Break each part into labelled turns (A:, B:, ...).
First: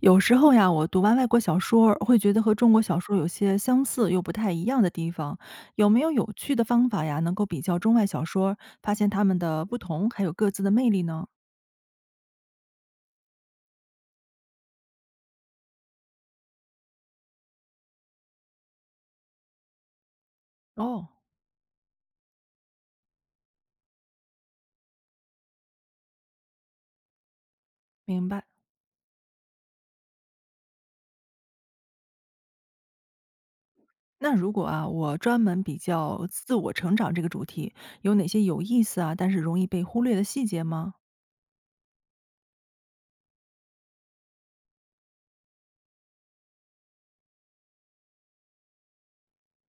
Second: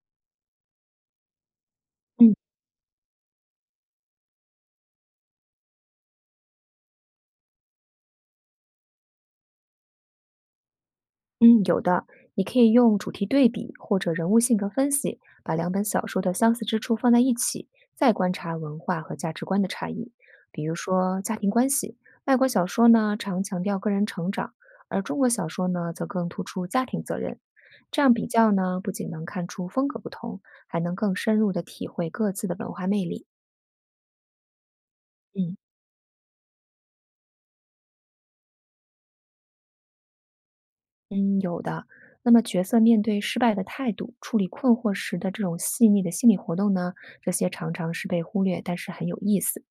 A: 有时候呀，我读完外国小说儿会觉
B: 嗯
A: 得和中国小说有些相似又不太一样的地方。有没有有趣的方法呀，能够比较中外小说，发现它们的不同，还有各自的魅力呢？
B: 嗯，有的，你可以用主题对比或者人物性格分析，把两本小说的相似之处放在一起，再观察文化和价值观的差异。比如
A: 哦，
B: 说家庭关系，外国小说呢常强调个人成长，而中国小说呢则更突出家庭责任。这样比
A: 明白。
B: 较呢，不仅能看出风格不同，还能更深入的体会各自的文化魅力。
A: 那如果啊，我专
B: 嗯。
A: 门比较自我成长这个主题，有哪些有意思啊，但是容易被忽略的细节吗？
B: 嗯，有的。那么角色面对失败的态度，处理困惑时的这种细腻的心理活动呢，这些常常是被忽略，但是很有意思。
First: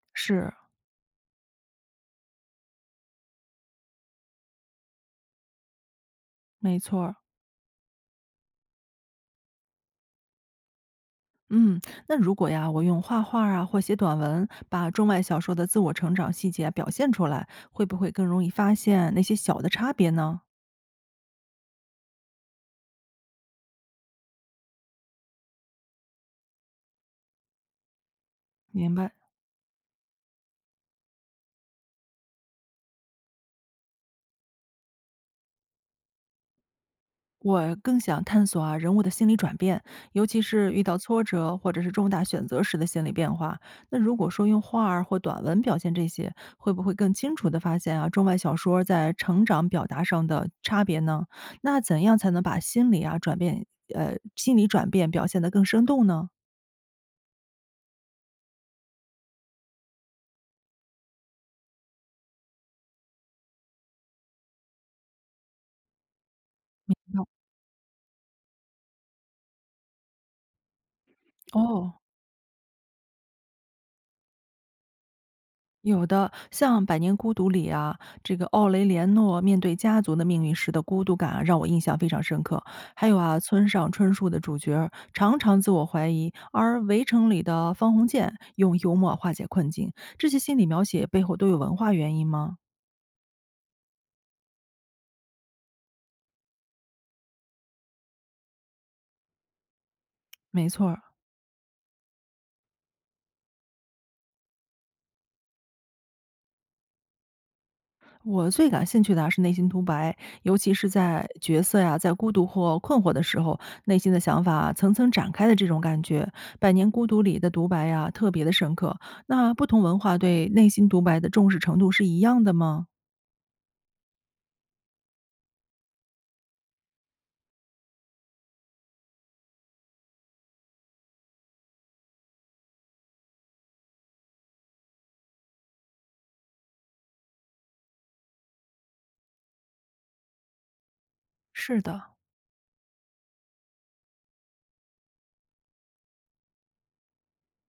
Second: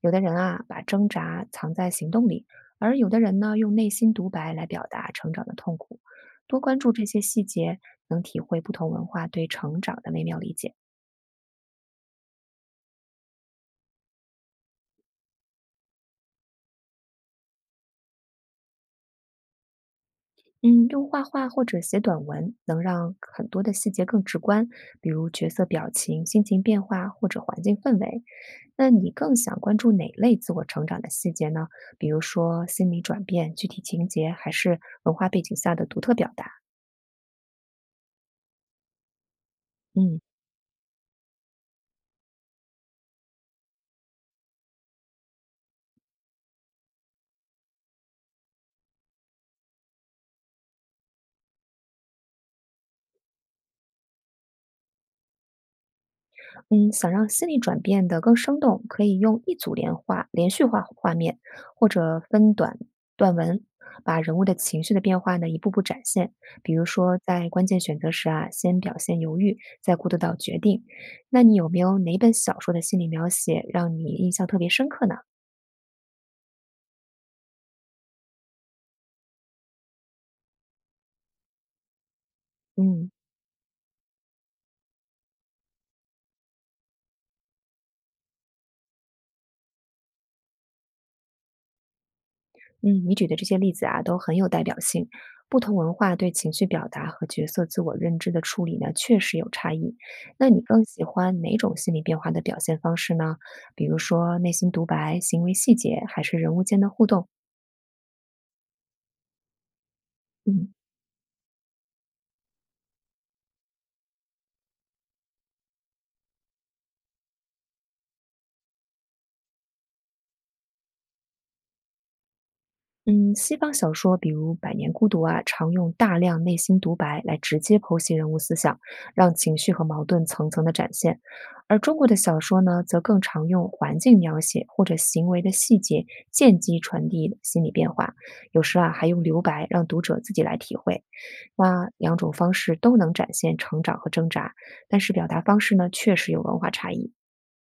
B: 有的人
A: 是，
B: 啊，把挣扎藏在行动里，而有的人呢，用内心独白来表达成长的痛苦。多关
A: 没
B: 注
A: 错
B: 这
A: 儿。
B: 些细节，能体会不同文化对成长的微妙理解。
A: 嗯，那如果呀，我用画画啊或写短文，把中外小说的自我成长细节表现出来，会不会更容易发现那些小的差别呢？
B: 嗯，用画画或者写短文，能让很多的细节更直观，比如角色表情、心情变化或者环境氛围。那
A: 明
B: 你
A: 白。
B: 更想关注哪类自我成长的细节呢？比如说心理转变、具体情节，还是文化背景下的独特表达？
A: 我更想探索啊人物的心理转变，
B: 嗯
A: 尤其是遇到挫折或者是重大选择时的心理变化。那如果说用画儿或短文表现这些，会不会更清楚地发现啊中外小说在成长表达上的差别呢？那怎样才能把心理啊转变，心理转变表现得更生动呢？
B: 嗯，想让心理转变得更生动，可以用一组连画、连续画画面，或者分短段文，把人物的情绪的变化呢一步步展现。比如说，在关键选择时啊，先表现犹豫，再过渡到决定。那你有没有
A: 哦，
B: 哪本小说的心理描写让你印象特别深刻呢？
A: 有的，像《百年孤独》里啊，这个奥雷连诺面对家族的命运时的孤独感啊，让我印象非常深刻。还
B: 嗯。
A: 有啊，村上春树的主角儿常常自我怀疑，而《围城》里的方鸿渐用幽默化解困境，这些心理描写背后都有文化原因吗？
B: 嗯，你举的这些例子啊，都很有代表性。不同文化对情绪表达和角色自我认知的处理呢，确实有差异。那你
A: 没
B: 更
A: 错儿
B: 喜欢哪种心理变化的表现方式呢？比如说内心独白、行为细节，还是人物间的互动？
A: 我最感兴趣的啊是内心独白，尤
B: 嗯。
A: 其是在角色呀、在孤独或困惑的时候，内心的想法层层展开的这种感觉，《百年孤独》里的独白呀特别的深刻。那不同文化对内心独白的重视程度是一样的吗？
B: 嗯，西方小说比如《百年孤独》啊，常用大量内心独白来直接剖析人物思想，让情绪和矛盾层层的展现；而中国的小说呢，则更常用环境描写或者行为的细节间接传递心理变化，有时啊还用留白让读者自己来体会。
A: 是
B: 那
A: 的，
B: 两种方式都能展现成长和挣扎，但是表达方式呢，确实有文化差异。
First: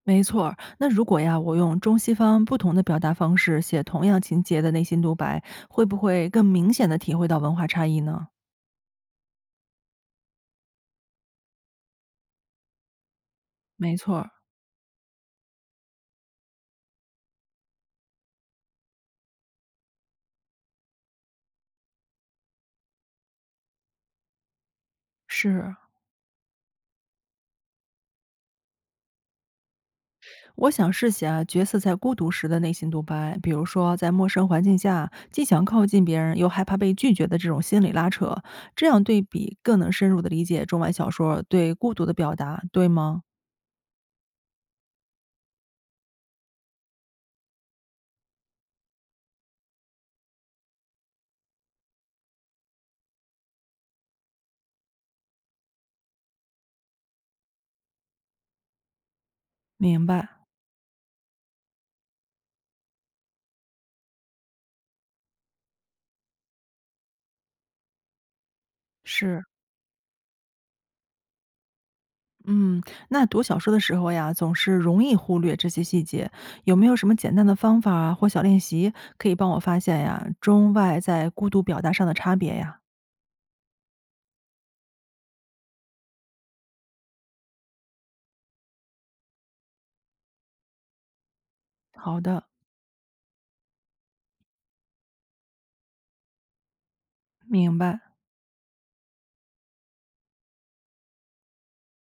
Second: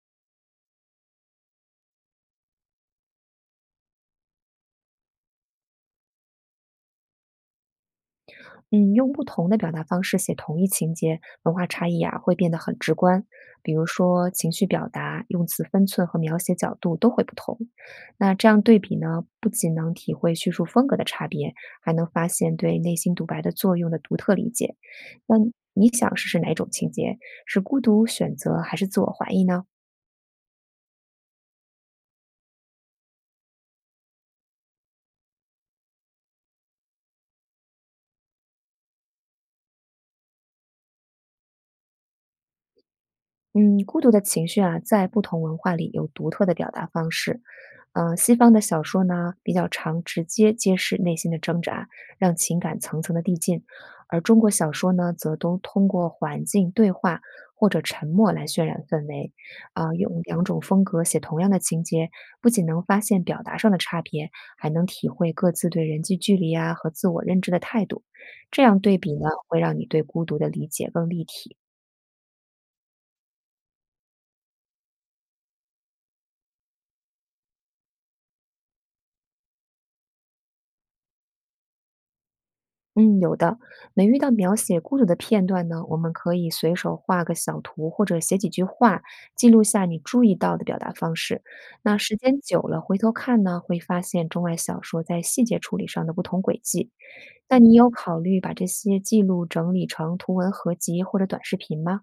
A: 没错儿那如果呀，我用中西方不同的表达方式写同样情节的内心独白，会不会更明显的体会到文化差异呢？
B: 嗯，用不同的表达方式写同一情节，文化差异啊会变得很直观。比如
A: 没错
B: 说
A: 儿
B: 情绪表达、用词分寸和描写角度都会不同。那这样对比呢，不仅能体会叙述风格的差别，还能发现对内心独白的作用的独特理解。那
A: 是
B: 你想试试哪种情节？是孤独选择还是自我怀疑呢？
A: 我想试写啊角色在孤独时的内心独白，比如说在陌生环境下，既想靠近别人，又害怕被拒绝的这种心理拉扯，这样对比更能深入的理解中外小说对孤独的表达，对吗？
B: 嗯，孤独的情绪啊，在不同文化里有独特的表达方式。西方的小说呢，比较常直接揭示内心的挣扎，让情感层层的递进；而中国小说呢，则都通过环境对话或者沉默来渲染氛围。啊、
A: 明
B: 用
A: 白，
B: 两种风格写同样的情节，不仅能发现表达上的差别，还能体会各自对人际距离啊和自我认知的态度。这样对比呢，
A: 是。
B: 会让你对孤独的理解更立体。
A: 嗯，那读小说的时候呀，总是容易忽略这些细节，有没有什么简单的方法啊或小练习可以帮我发现呀中外在孤独表达上的差别呀？
B: 嗯，有的。每遇到描写孤独的片段呢，我们可以随手画个小图，或者写几句话，记录下你注意到的表达方式。那时
A: 好
B: 间
A: 的，
B: 久了，回头看呢，会发现中外小说在细节处理上的不同轨迹。那你
A: 明
B: 有
A: 白。
B: 考虑把这些记录整理成图文合集或者短视频吗？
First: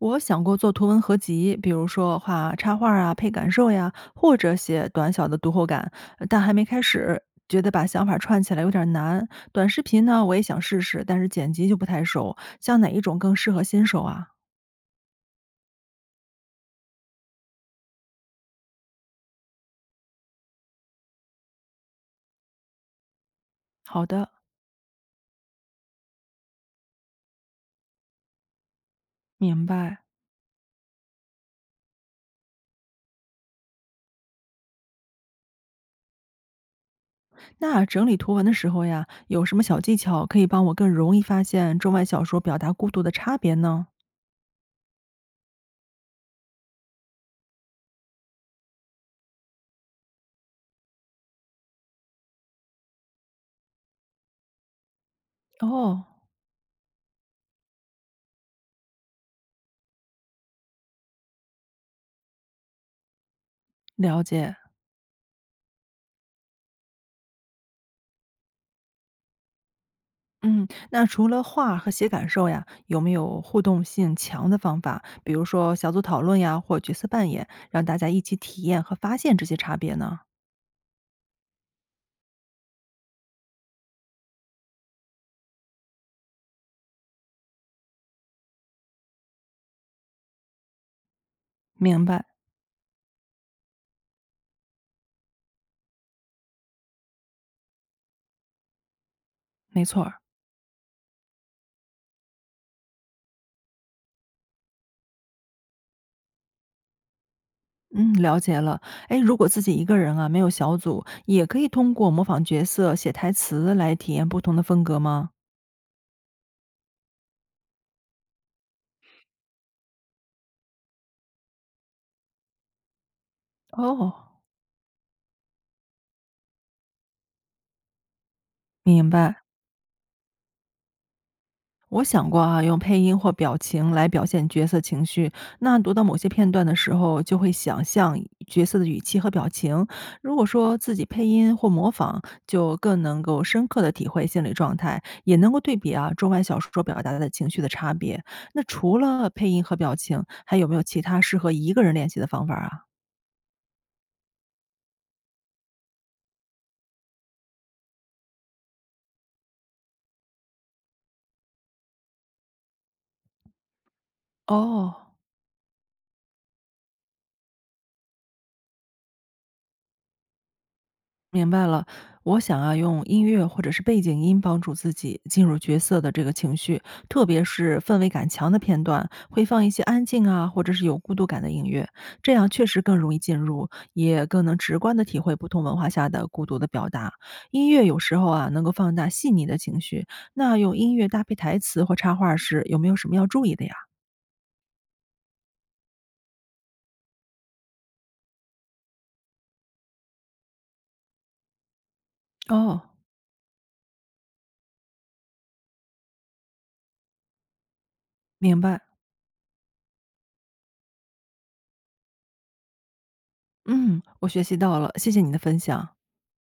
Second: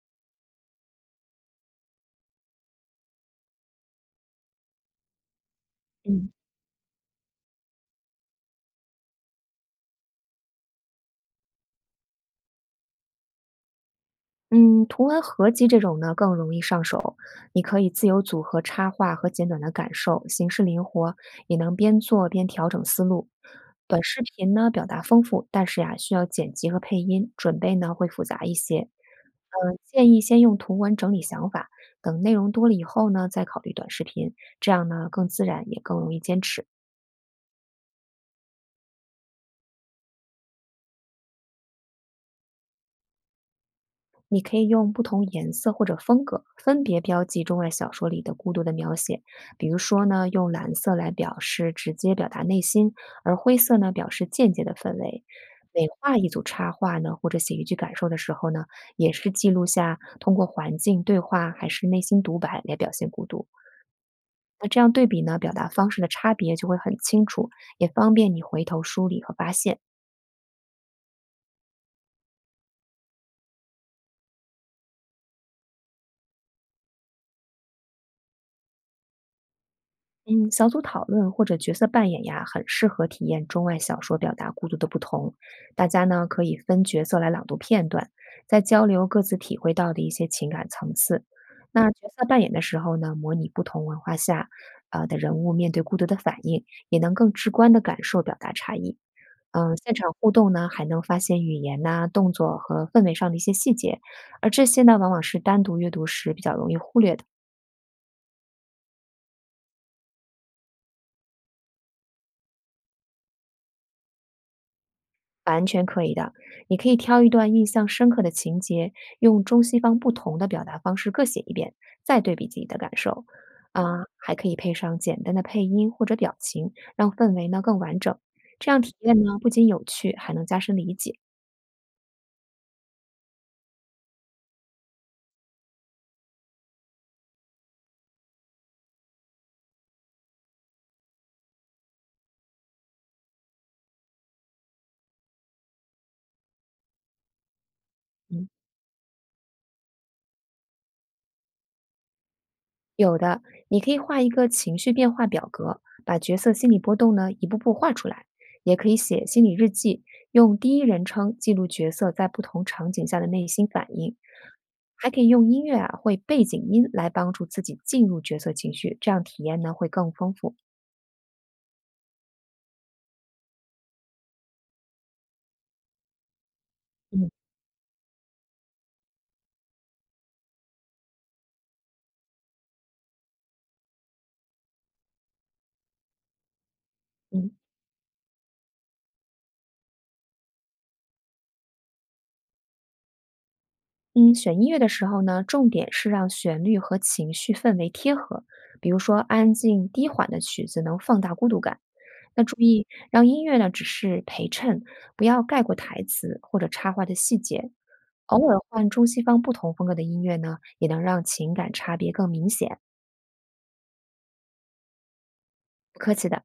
A: 我想过做图文合集，比如说画插画啊、配感受呀，或者写短小的读后感，呃
B: 嗯。
A: 但还没开始，觉得把想法串起来有点难。短视频呢，我也想试试，但是剪辑就不太熟，像哪一种更适合新手啊？
B: 嗯，图文合集这种呢更容易上手，你可以自由组合插画和简短的感受，形式灵活，也能边做边调整思路。短
A: 好
B: 视
A: 的，
B: 频呢表达丰富，但是呀、需要剪辑和配音，准备呢会复杂一些。
A: 明
B: 嗯、
A: 白。
B: 建议先用图文整理想法，等内容多了以后呢再考虑短视频，这样呢更自然也更容易坚持。
A: 那整理图文的时候呀，有什么小技巧可以帮我更容易发现中外小说表达孤独的差别呢？
B: 你可以用不同颜色或者风格分别标记中外小说里的孤独的描写，比如说呢，用蓝色来表示直接表达内心，而灰色呢表示间接的氛围。每
A: 哦，
B: 画一组插画呢，或者写一句感受的时候呢，也是记录下通过环境对话还是内心独白来表现孤独。
A: 了解。
B: 那这样对比呢，表达方式的差别就会很清楚，也方便你回头梳理和发现。
A: 嗯，那除了画和写感受呀，有没有互动性强的方法？比如说小组讨论呀，或角色扮演，让大家一起体验和发现这些差别呢？
B: 嗯，小组讨论或者角色扮演呀，很适合体验中外小说表达孤独的不同。大家呢可以分角色来朗读片段，在交流各自体会到的一些情感层次。那
A: 明
B: 角
A: 白，
B: 色扮演的时候呢，模拟不同文化下，的人物面对孤独的反应，也能更直观的感受表达差异。嗯、
A: 没
B: 现
A: 错儿
B: 场互动呢，还能发现语言呐、动作和氛围上的一些细节，而这些呢，往往是单独阅读时比较容易忽略的。
A: 嗯，了解了。哎，如果自己一个人啊，没有小组，也可以通过模仿角色、写台词来体验不同的风格吗？
B: 完全可以的，你可以挑一段印象深刻的情节，用中西方不同的表达方式各写一遍，再对比自己的感受。啊，还
A: 哦，
B: 可以配上简单的配音或者表情，让氛围呢更完整。这样体
A: 明
B: 验呢
A: 白。
B: 不仅有趣，还能加深理解。
A: 我想过啊，用配音或表情来表现角色情绪。那读到某些片段的时候，就会想象角色的语气和表情。如果说自己配音或模仿，就更能够深刻的体会心理状态，也能够对比啊中外小说表达的情绪的差别。
B: 嗯，
A: 那除了配音和表情，还有没有其他适合一个人练习的方法啊？
B: 有的，你可以画一个情绪变化表格，把角色心理波动呢一步步画出来。也可以写心理日记，用第一人称记录角色在不同场景下的内心反应。
A: 哦，
B: 还可以用音乐啊，会背景音来帮助自己进入角色情绪，这样体验呢会更丰富。
A: 明白了，我想要用音乐或者是背景音帮助自己进入角色的这个情绪，特
B: 嗯
A: 别是氛围感强的片段，会放一些安静啊，或者是有孤独感的音乐，这样确实更容易进入，也更能直观的体会不同文化下的孤独的表达。
B: 嗯
A: 音乐有时候啊，能够放大细腻的情绪。那用音乐搭配台词或插画时，有没有什么要注意的呀？
B: 嗯，选音乐的时候呢，重点是让旋律和情绪氛围贴合。比如说，安静低缓的曲子能放大孤独感。那注
A: 哦，
B: 意，让音乐呢只是陪衬，不要盖过台词或者插画的细节。偶尔
A: 明白，
B: 换中西方不同风格的音乐呢，也能让情感差别更明显。
A: 嗯，我学习到了，谢谢你的分享。
B: 不客气的。